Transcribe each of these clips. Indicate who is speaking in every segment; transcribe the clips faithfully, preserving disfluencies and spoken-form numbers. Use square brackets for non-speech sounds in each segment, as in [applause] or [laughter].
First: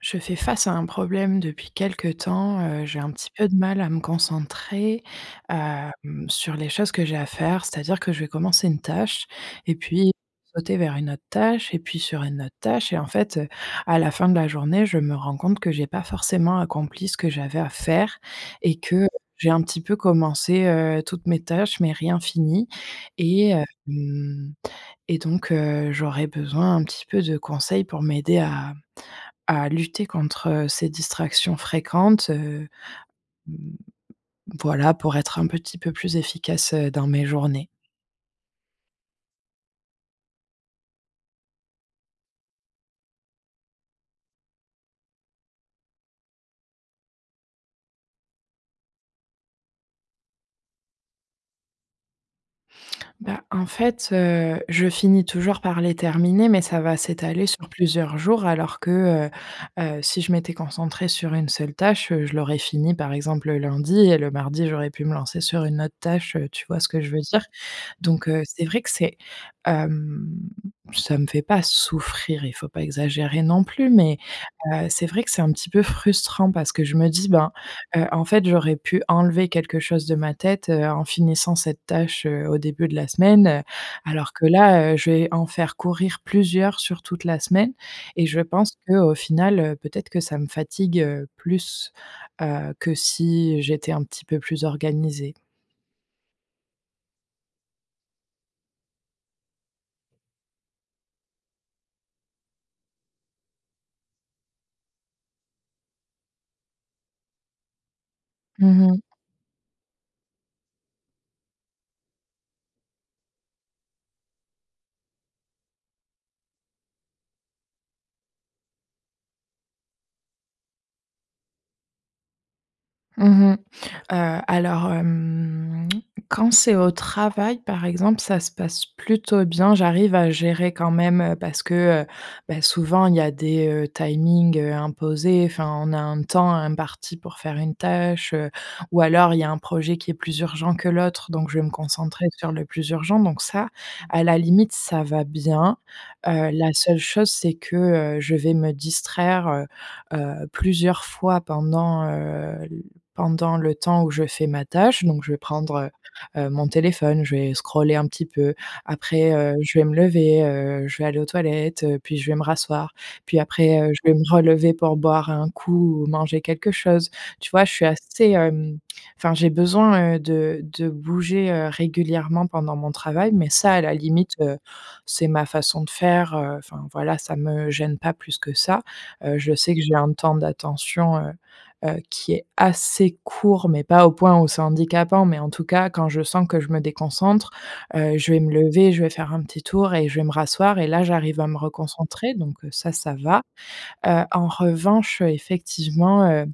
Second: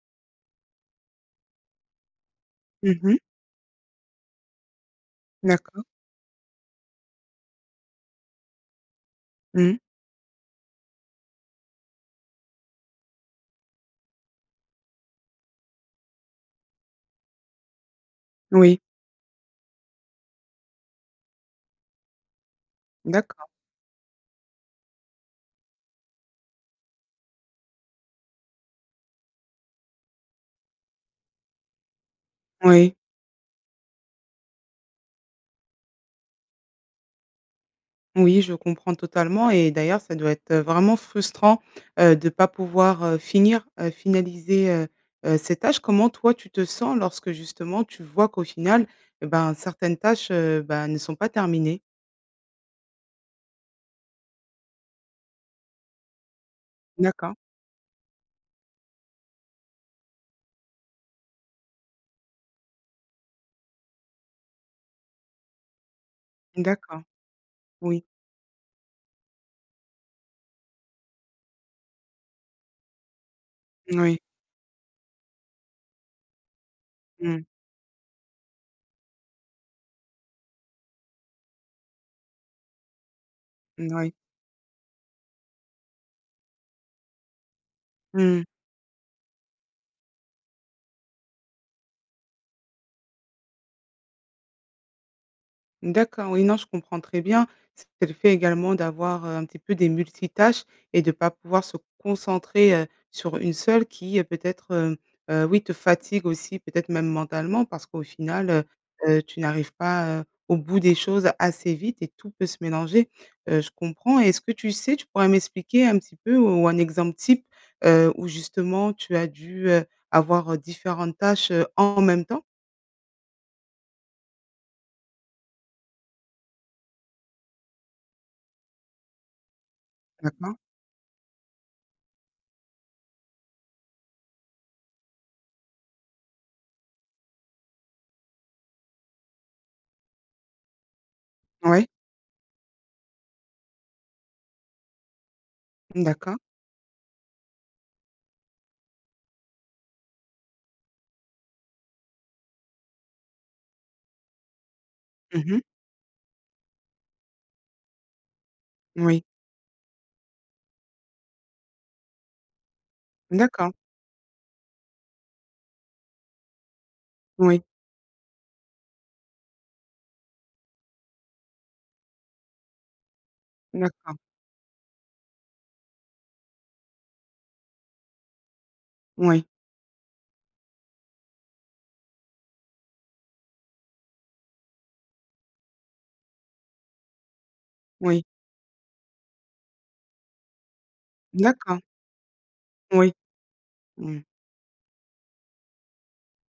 Speaker 1: Je fais face à un problème depuis quelque temps. Heu, j'ai
Speaker 2: Mmh
Speaker 1: un
Speaker 2: mh.
Speaker 1: petit peu de mal à me concentrer,
Speaker 2: D'accord.
Speaker 1: hem, sur les choses que j'ai à faire. C'est-à-dire que je vais commencer une tâche et
Speaker 2: Mmh.
Speaker 1: puis sauter vers une autre tâche, et puis sur une autre tâche, et en fait, heu, à la fin de la journée, je me rends compte que j'ai pas forcément accompli ce que j'avais à faire et
Speaker 2: Oui.
Speaker 1: que j'ai un petit peu commencé, heu, toutes mes tâches, mais rien fini
Speaker 2: D'accord.
Speaker 1: et hem et donc, heu, j'aurais besoin un petit peu de conseils pour m'aider à à lutter contre ces distractions fréquentes, heu,
Speaker 2: Oui.
Speaker 1: mmh, voilà, pour être un petit peu plus efficace, heu, dans mes journées.
Speaker 2: Oui, je comprends totalement et d'ailleurs ça doit être, heu, vraiment frustrant, heu, de pas pouvoir, heu, finir, heu, finaliser, heu, heu, ces tâches. Comment toi tu te sens lorsque, justement, tu vois qu'au final, eh ben, certaines tâches, heu, bah, ne sont pas terminées?
Speaker 1: Bah, en fait, heu, je finis toujours par les terminer, mais ça va
Speaker 2: D'accord.
Speaker 1: s'étaler sur plusieurs jours, alors que, heu, heu, si je m'étais concentrée sur une seule tâche, heu, je l'aurais finie, par exemple, le lundi et le mardi, j'aurais pu me lancer sur une autre tâche, heu, tu vois ce que
Speaker 2: D'accord.
Speaker 1: je veux dire.
Speaker 2: Oui.
Speaker 1: Donc, heu, c'est vrai que c'est hem, ça me fait pas souffrir, il faut pas exagérer non plus,
Speaker 2: Moui.
Speaker 1: mais, heu, c'est vrai que c'est un petit peu frustrant parce que je me dis:
Speaker 2: Mmh.
Speaker 1: «Ben, heu, en fait j'aurais pu enlever quelque chose de ma tête, heu, en finissant cette tâche, heu, au début de la semaine», heu,
Speaker 2: Moui.
Speaker 1: alors que là, heu, je vais en faire courir plusieurs sur toute la semaine et je
Speaker 2: Mmh.
Speaker 1: pense qu'au final, heu, peut-être que ça me fatigue, heu, plus, heu, que si j'étais un petit peu plus organisée.
Speaker 2: D'accord, oui, non, je comprends très bien. C'est le fait également d'avoir, heu, un petit peu des multitâches et de pas pouvoir se concentrer, heu, sur une seule qui, heu, peut-être, heu, heu, oui te fatigue aussi, peut-être même mentalement, parce qu'au final, heu,
Speaker 1: Mmh mh.
Speaker 2: heu, tu n'arrives pas, heu, au bout des choses assez vite et tout peut se mélanger. Heu, je comprends. Et est-ce que tu sais, tu pourrais m'expliquer un petit peu, ou un exemple type, heu, où, justement, tu as dû, heu, avoir, heu, différentes tâches, heu, en même temps?
Speaker 1: Mmh mh. Heu, alors, hem, quand c'est au travail, par exemple, ça se passe plutôt bien, j'arrive à
Speaker 2: D'accord.
Speaker 1: gérer quand même, heu, parce que, heu, bah, souvent il y a des, heu, timings, heu, imposés. Enfin, on a un temps imparti pour faire une tâche, heu, ou alors il y a un projet qui est plus urgent que l'autre, donc je vais me
Speaker 2: Ouais.
Speaker 1: concentrer sur le plus urgent, donc ça, à la limite, ça va bien.
Speaker 2: D'accord.
Speaker 1: Heu, la seule chose, c'est que, heu, je vais me distraire, heu, heu, plusieurs fois pendant, heu, l pendant le temps où je fais ma tâche. Donc je vais
Speaker 2: Mmh mh.
Speaker 1: prendre, heu, heu, mon téléphone, je vais scroller un petit peu,
Speaker 2: Oui.
Speaker 1: après, heu, je vais me lever, heu, je vais aller aux toilettes, heu, puis je vais me rasseoir, puis
Speaker 2: D'accord.
Speaker 1: après, heu, je vais me relever pour boire un coup ou manger quelque chose. Tu
Speaker 2: Oui.
Speaker 1: vois, je suis assez, hem, enfin j'ai besoin, heu, de de bouger, heu, régulièrement pendant mon travail, mais ça, à la
Speaker 2: D'accord.
Speaker 1: limite, heu, c'est ma façon de faire, heu, enfin voilà, ça me gêne pas plus que ça. Heu,
Speaker 2: Oui.
Speaker 1: je sais que j'ai un temps d'attention, heu, heu, qui est assez court, mais pas au point où c'est handicapant mais en tout cas, quand je sens que je me déconcentre, heu,
Speaker 2: Oui.
Speaker 1: je vais me lever, je vais faire un petit tour et je vais me rasseoir et là j'arrive à me
Speaker 2: D'accord.
Speaker 1: reconcentrer, donc, heu, ça,
Speaker 2: Oui,
Speaker 1: ça va. Heu,
Speaker 2: oui.
Speaker 1: en revanche, heu, effectivement, heu,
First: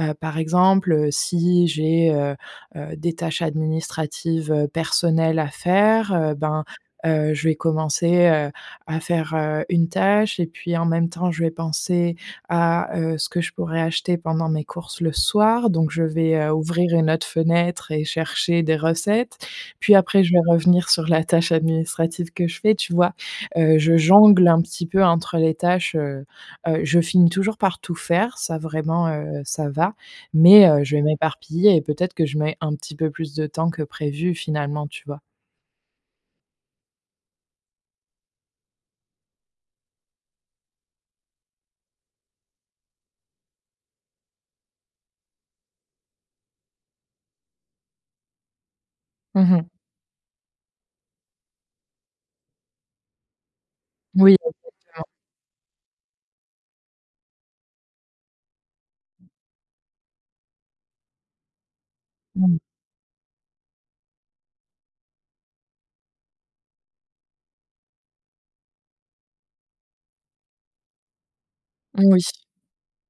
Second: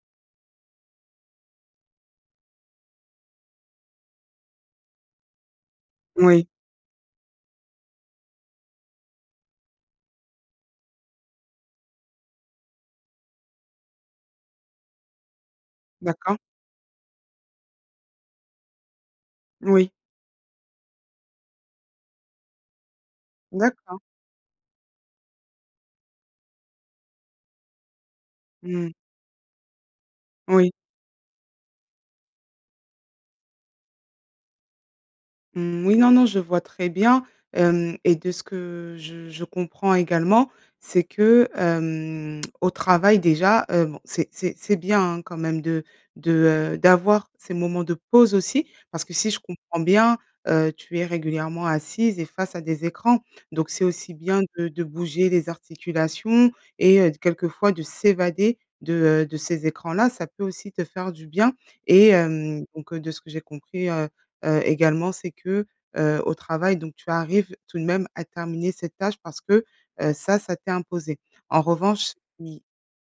Speaker 1: heu, par exemple, heu, si j'ai, heu, heu, des tâches administratives, heu, personnelles à faire, heu,
Speaker 2: Moui.
Speaker 1: ben, heu, je vais commencer, heu, à faire, heu, une tâche et puis en même temps, je vais penser à, heu, ce que je pourrais acheter pendant mes courses le soir. Donc, je vais,
Speaker 2: D'accord.
Speaker 1: heu, ouvrir une autre fenêtre et chercher des recettes.
Speaker 2: Oui.
Speaker 1: Puis après, je vais revenir sur la tâche administrative que je fais, tu vois? Heu, je
Speaker 2: D'accord.
Speaker 1: jongle un petit peu entre les tâches, heu, heu, je finis toujours par tout faire, ça
Speaker 2: Mmh.
Speaker 1: vraiment, heu, ça va, mais,
Speaker 2: Oui.
Speaker 1: heu, je vais m'éparpiller et peut-être que je mets un petit peu plus de temps que prévu, finalement, tu vois?
Speaker 2: Mmh, oui, non, non je vois très bien, hem et de ce que je je comprends également, c'est que, hem, au travail, déjà, heu, bon, c'est c'est c'est bien, hein quand même de de, heu, d'avoir ces moments de pause aussi parce que si je
Speaker 1: Mmh mh.
Speaker 2: comprends bien, heu, tu es régulièrement assise et face à des écrans, donc c'est aussi
Speaker 1: Oui
Speaker 2: bien de de
Speaker 1: exactement.
Speaker 2: bouger les articulations et heu, de quelquefois de s'évader de, heu, de ces écrans-là, ça peut aussi te faire du bien. Et
Speaker 1: Mmh.
Speaker 2: hem, donc, heu, de ce que j'ai compris, heu, heu, également, c'est que, heu, au travail, donc, tu arrives tout de même à terminer cette tâche parce que, heu, ça, ça t'est imposé. En revanche
Speaker 1: Oui.
Speaker 2: oui,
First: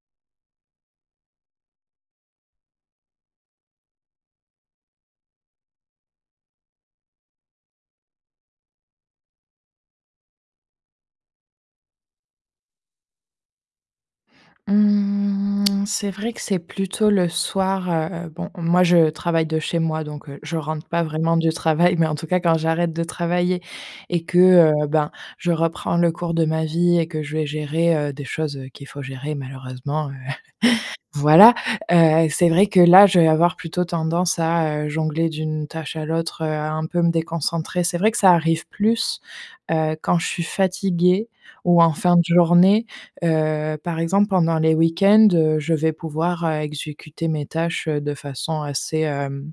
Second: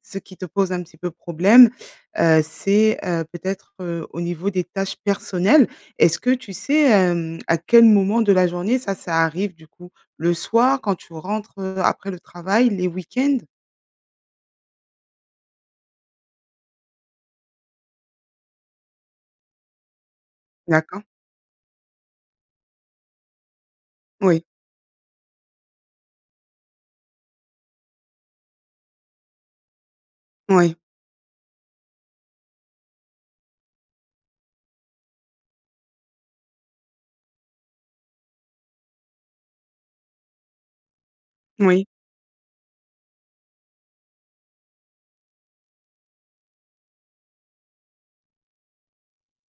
Speaker 2: ce qui te pose un petit peu problème, heu, c'est, heu, peut-être, heu, au niveau des tâches personnelles. Est-ce que tu sais, hem, à quel moment de la journée ça, ça arrive, du coup? Le soir, quand tu rentres, heu, après le travail, les week-ends?
Speaker 1: Mmh. [clicks tongue] C'est vrai que c'est plutôt le soir, heu, bon, moi je travaille de chez moi, donc, heu, je rentre pas
Speaker 2: D'accord.
Speaker 1: vraiment du travail, mais en tout cas quand j'arrête de travailler et que,
Speaker 2: Oui.
Speaker 1: heu, ben, je reprends le cours de ma vie et que je vais gérer, heu, des choses, heu, qu'il faut gérer malheureusement, heu.
Speaker 2: Ouais.
Speaker 1: [chuckles] Voilà, heu, c'est vrai que là je vais avoir plutôt tendance à, heu, jongler d'une tâche à l'autre, heu, un peu me déconcentrer. C'est vrai que ça arrive plus, heu, quand je suis fatiguée ou
Speaker 2: Moui.
Speaker 1: en fin de journée, heu, par exemple pendant les week-ends, heu, je vais pouvoir, heu, exécuter mes tâches, heu, de façon assez, hem,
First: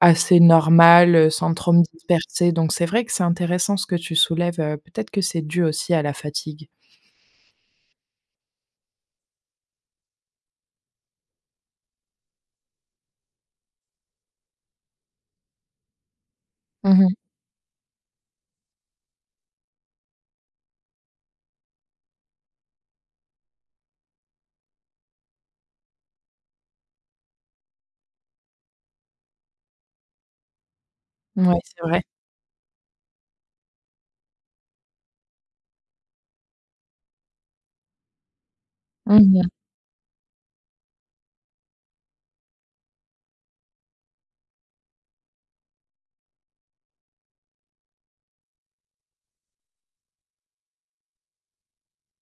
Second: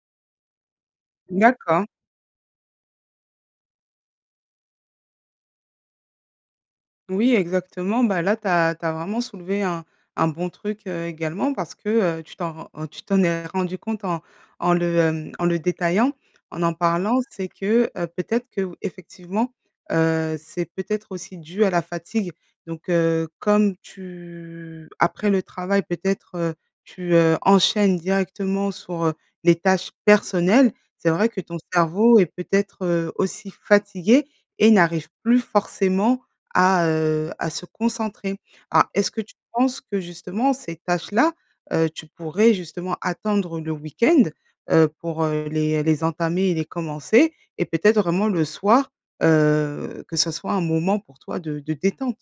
Speaker 1: assez normale, heu, sans trop me
Speaker 2: D'accord.
Speaker 1: disperser donc c'est vrai que c'est intéressant ce que tu soulèves, heu, peut être que c'est dû aussi à la fatigue.
Speaker 2: Oui exactement, ben, là tu as tu as vraiment soulevé un un bon truc, heu, également parce que, heu, tu t'en rends en tu t'en es rendue compte en en le, hem, en le détaillant, en en
Speaker 1: Mmh mh.
Speaker 2: parlant. C'est que, heu, peut-être que ou, effectivement, heu, c'est peut-être aussi dû à la fatigue. Donc, heu, comme tu après le travail peut-être, heu, tu, heu, enchaînes directement sur, heu, les tâches personnelles, c'est vrai que ton
Speaker 1: Mouais, c'est vrai.
Speaker 2: cerveau est peut-être, heu, aussi fatigué et n'arrive plus forcément à, heu, à se concentrer. Ah, est-ce que tu
Speaker 1: Mmh mh.
Speaker 2: penses que justement ces tâches-là, heu, tu pourrais justement attendre le week-end, heu, pour, heu, les les entamer et les commencer et peut-être vraiment le soir, heu, que ça soit un moment pour toi de de détente?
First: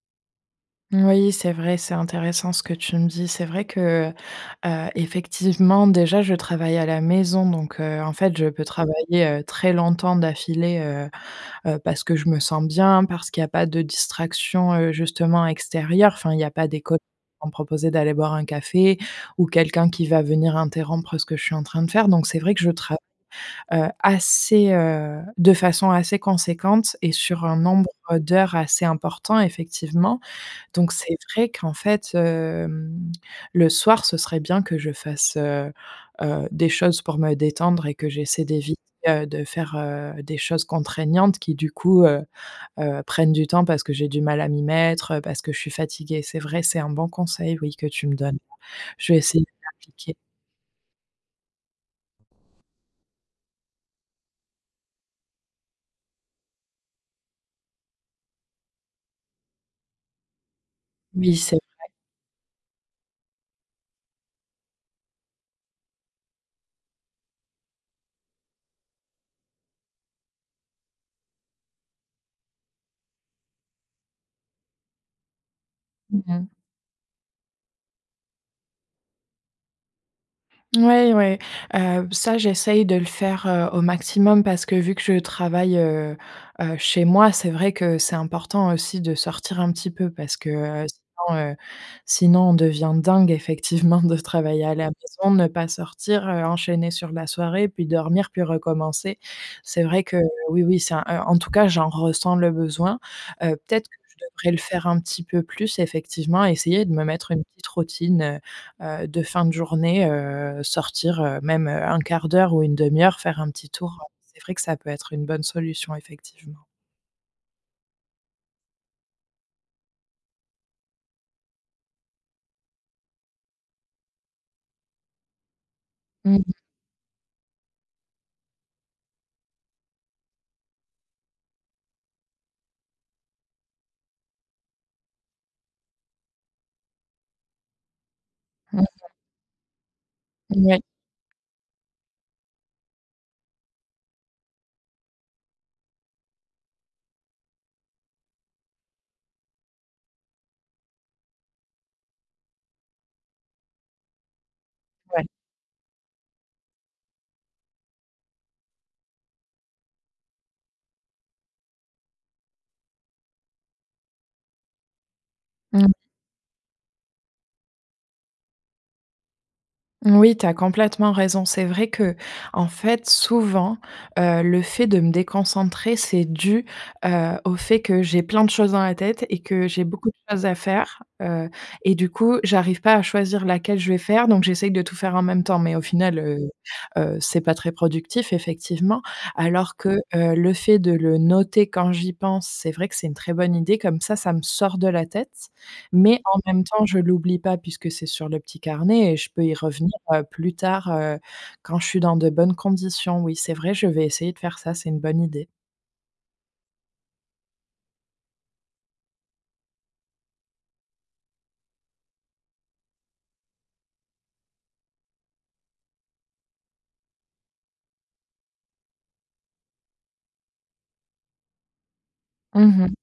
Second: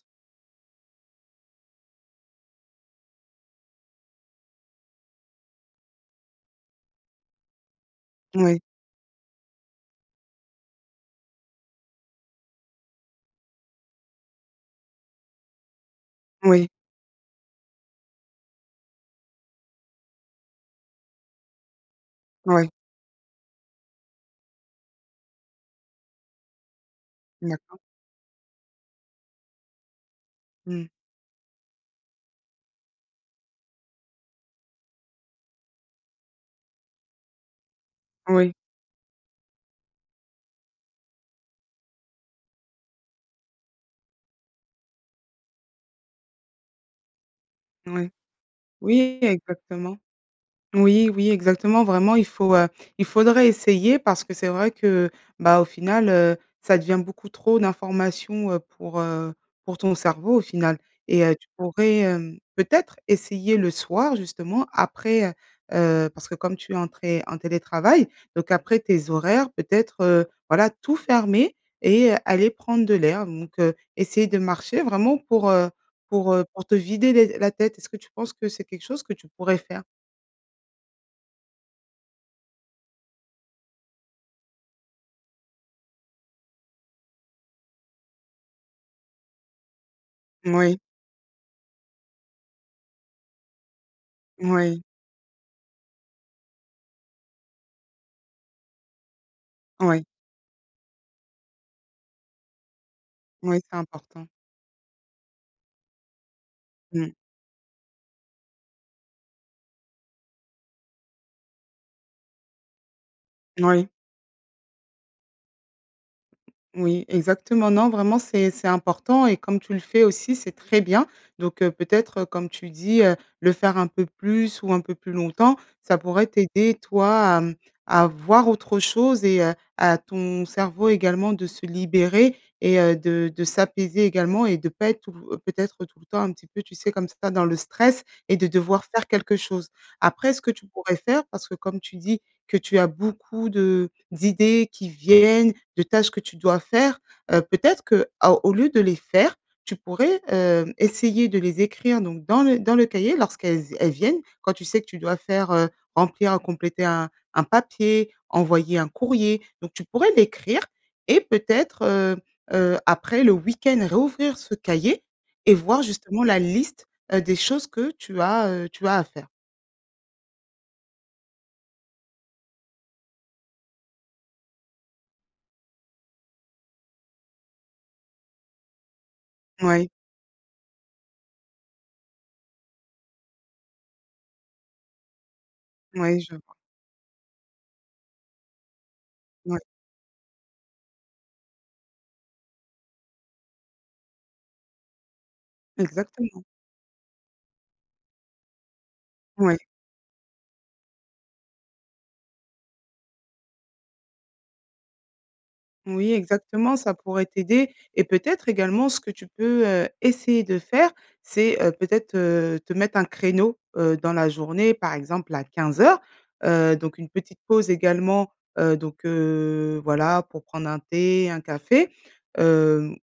Speaker 1: Moui, c'est vrai, c'est intéressant ce que tu me dis. C'est vrai que, heu heu, effectivement déjà je travaille à la maison, donc, heu, en fait je
Speaker 2: Mouais.
Speaker 1: peux travailler, heu, très longtemps d'affilée, heu heu, parce que je me sens bien, parce qu'il y a pas de distraction, heu, justement extérieure. Enfin il y a
Speaker 2: Moui.
Speaker 1: pas des col vont me proposer d'aller boire un café ou quelqu'un qui va venir interrompre ce que je suis en train de faire. Donc c'est vrai que
Speaker 2: Ouais.
Speaker 1: je trav heu, assez, heu, de façon assez conséquente et sur un
Speaker 2: D'accord.
Speaker 1: nombre d'heures assez important effectivement.
Speaker 2: Mmh.
Speaker 1: Donc c'est vrai qu'en fait, hem, le soir ce serait bien que je fasse, heu, heu des choses pour me détendre et que j'essaie
Speaker 2: Oui.
Speaker 1: d'éviter, heu, de faire, heu, des choses contraignantes qui du coup, heu heu, prennent du temps parce que j'ai du mal à m'y mettre, heu, parce que je suis fatiguée. C'est vrai, c'est un bon conseil, oui, que tu
Speaker 2: Ouais.
Speaker 1: me donnes. Je
Speaker 2: Oui
Speaker 1: vais essayer de
Speaker 2: exactement.
Speaker 1: l'appliquer.
Speaker 2: Oui oui, exactement vraiment il faut, heu, il faudrait essayer parce que c'est vrai que, bah, au final, heu, ça devient beaucoup trop d'informations, heu, pour, heu, pour ton cerveau au final et heu,
Speaker 1: Oui
Speaker 2: tu
Speaker 1: c'est vrai
Speaker 2: pourrais, hem, peut-être essayer le soir justement après, heu heu, parce que comme tu es en té en télétravail donc après tes horaires peut-être, heu, voilà tout fermer et aller prendre de l'air donc, heu, essayer de marcher vraiment pour, heu,
Speaker 1: Mmh
Speaker 2: pour, heu,
Speaker 1: mh.
Speaker 2: pour te vider l'es la tête est-ce que tu penses que c'est quelque chose que tu pourrais faire?
Speaker 1: Ouais, ouais, heu b ça, j'essaye de le faire, heu, au maximum parce que vu que je travaille, heu, heu, chez moi, c'est vrai que c'est important aussi de sortir un petit peu parce que,
Speaker 2: Moui.
Speaker 1: heu, sinon, heu, sinon on devient dingue, effectivement, de travailler à
Speaker 2: Moui.
Speaker 1: la maison, ne pas sortir heu, enchaîner sur la soirée puis dormir, puis recommencer. C'est
Speaker 2: Ouais.
Speaker 1: vrai que oui, oui c'est un en tout cas j'en ressens le besoin, heu.
Speaker 2: Oui, c'est
Speaker 1: Peut-être que je
Speaker 2: important.
Speaker 1: devrais le faire un petit peu plus, effectivement, essayer de me
Speaker 2: Mmh.
Speaker 1: mettre une petite routine, heu, heu, de fin de journée, heu, sortir, heu, même un quart d'heure ou une demi-heure faire un petit
Speaker 2: Oui.
Speaker 1: tour, heu, c'est vrai que ça peut être une bonne solution effectivement.
Speaker 2: Oui, exactement. Non, vraiment c'est c'est important et comme tu le fais aussi, c'est très bien. Donc heu, peut-être, comme tu dis, heu, le faire un peu plus ou un peu plus longtemps, ça pourrait
Speaker 1: Mmh mh.
Speaker 2: t'aider toi à mmh, à voir autre chose et heu, à ton cerveau également de se libérer et heu, de de s'apaiser également et de pas être tout peut-être, tout le temps, un peu tu sais, comme ça, dans le stress et de
Speaker 1: Mmh
Speaker 2: devoir faire
Speaker 1: mh.
Speaker 2: quelque chose. Après, ce que tu
Speaker 1: Moui.
Speaker 2: pourrais faire, parce que comme tu dis que tu as beaucoup de d'idées qui viennent, de tâches que tu dois faire, heu, peut-être, que à au lieu de les faire, tu pourrais, hem, essayer de les écrire donc dans le dans le cahier lorsqu'elles elles viennent. Quand tu sais que tu dois
Speaker 1: Ouais.
Speaker 2: faire, heu, remplir ou compléter un un papier, envoyer un courrier donc tu pourrais l'écrire. Et peut-être, heu, heu, après le week-end, réouvrir ce cahier et
Speaker 1: Mmh
Speaker 2: voir
Speaker 1: mh.
Speaker 2: justement la liste, heu, des choses que tu as, heu, tu as à faire.
Speaker 1: Oui, tu as complètement raison. C'est vrai qu'en fait souvent, heu, le fait de me déconcentrer, c'est dû, heu, au fait que j'ai plein de choses dans la tête et que j'ai
Speaker 2: Mouais.
Speaker 1: beaucoup choses à faire. Heu et du coup j'arrive pas à choisir laquelle je vais faire, donc j'essaye de tout faire en même temps. Mais au final,
Speaker 2: Mouais, je
Speaker 1: heu,
Speaker 2: vois.
Speaker 1: heu, c'est pas très productif effectivement
Speaker 2: Mouais.
Speaker 1: alors que, heu, le fait de le noter quand j'y pense c'est vrai que c'est une très bonne idée comme ça ça me sort de la tête. Mais en
Speaker 2: Exactement.
Speaker 1: même temps je l'oublie pas puisque c'est sur le petit carnet et je peux y
Speaker 2: Mouais.
Speaker 1: revenir, heu, plus tard, heu, quand je suis dans de bonnes conditions. Oui c'est vrai je vais essayer de faire ça c'est une bonne idée.
Speaker 2: Oui exactement, ça pourrait t'aider et peut-être également ce que tu peux, heu, essayer de faire c'est, heu, peut-être, heu, te mettre un créneau, heu, dans la journée par exemple à quinze heures. Heu, donc une petite pause également, heu, donc, heu, voilà pour prendre un thé, un café.
Speaker 1: Mmh mh.
Speaker 2: Hem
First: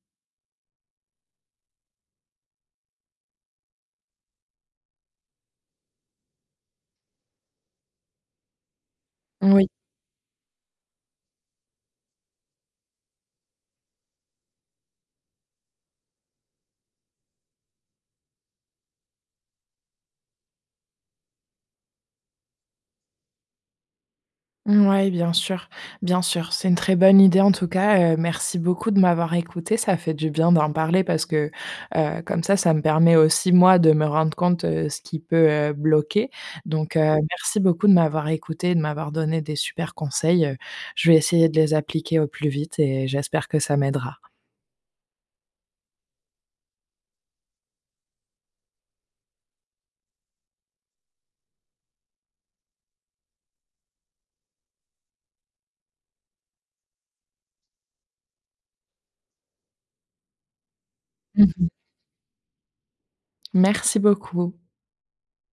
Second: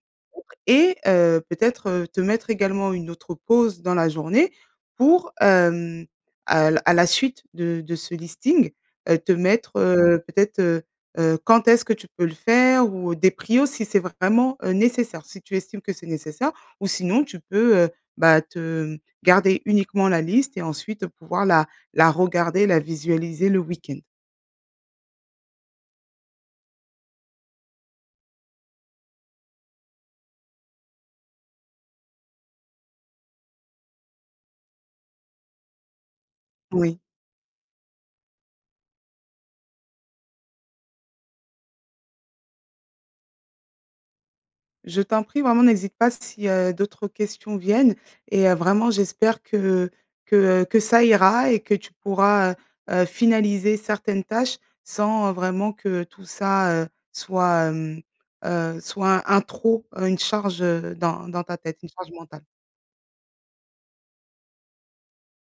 Speaker 2: et, heu, peut-être, heu, te mettre également une autre pause dans la journée pour, hem, à l à la suite de de ce listing, heu, te
Speaker 1: Moui.
Speaker 2: mettre, heu, peut-être, heu, heu, quand est-ce que tu peux le faire ou des prios si c'est vraiment, heu, nécessaire, si tu estimes que c'est nécessaire. Ou sinon tu peux, heu, bah te, mmh, garder uniquement la liste et ensuite pouvoir la la regarder, la visualiser le week-end.
Speaker 1: Mouais bien sûr, bien sûr, c'est une très bonne idée. En tout cas, heu, merci beaucoup de m'avoir écoutée, ça fait du bien d'en parler parce que, heu, comme ça, ça me permet aussi moi de me rendre compte, heu, ce qui peut, heu, bloquer. Donc, heu,
Speaker 2: Oui.
Speaker 1: merci beaucoup de m'avoir écoutée et de m'avoir donné des super conseils, heu, je vais essayer de les appliquer au plus vite et j'espère que ça m'aidera.
Speaker 2: Je t'en prie vraiment n'hésite pas si, heu, d'autres questions viennent et heu, vraiment j'espère que que, heu, que ça ira et que tu pourras, heu, heu, finaliser certaines tâches sans, heu, vraiment que tout ça, heu, soit, hem, heu soit un trop, heu, une charge, heu, dans dans
Speaker 1: Mmh
Speaker 2: ta
Speaker 1: mh.
Speaker 2: tête, une charge mentale.
Speaker 1: Merci beaucoup.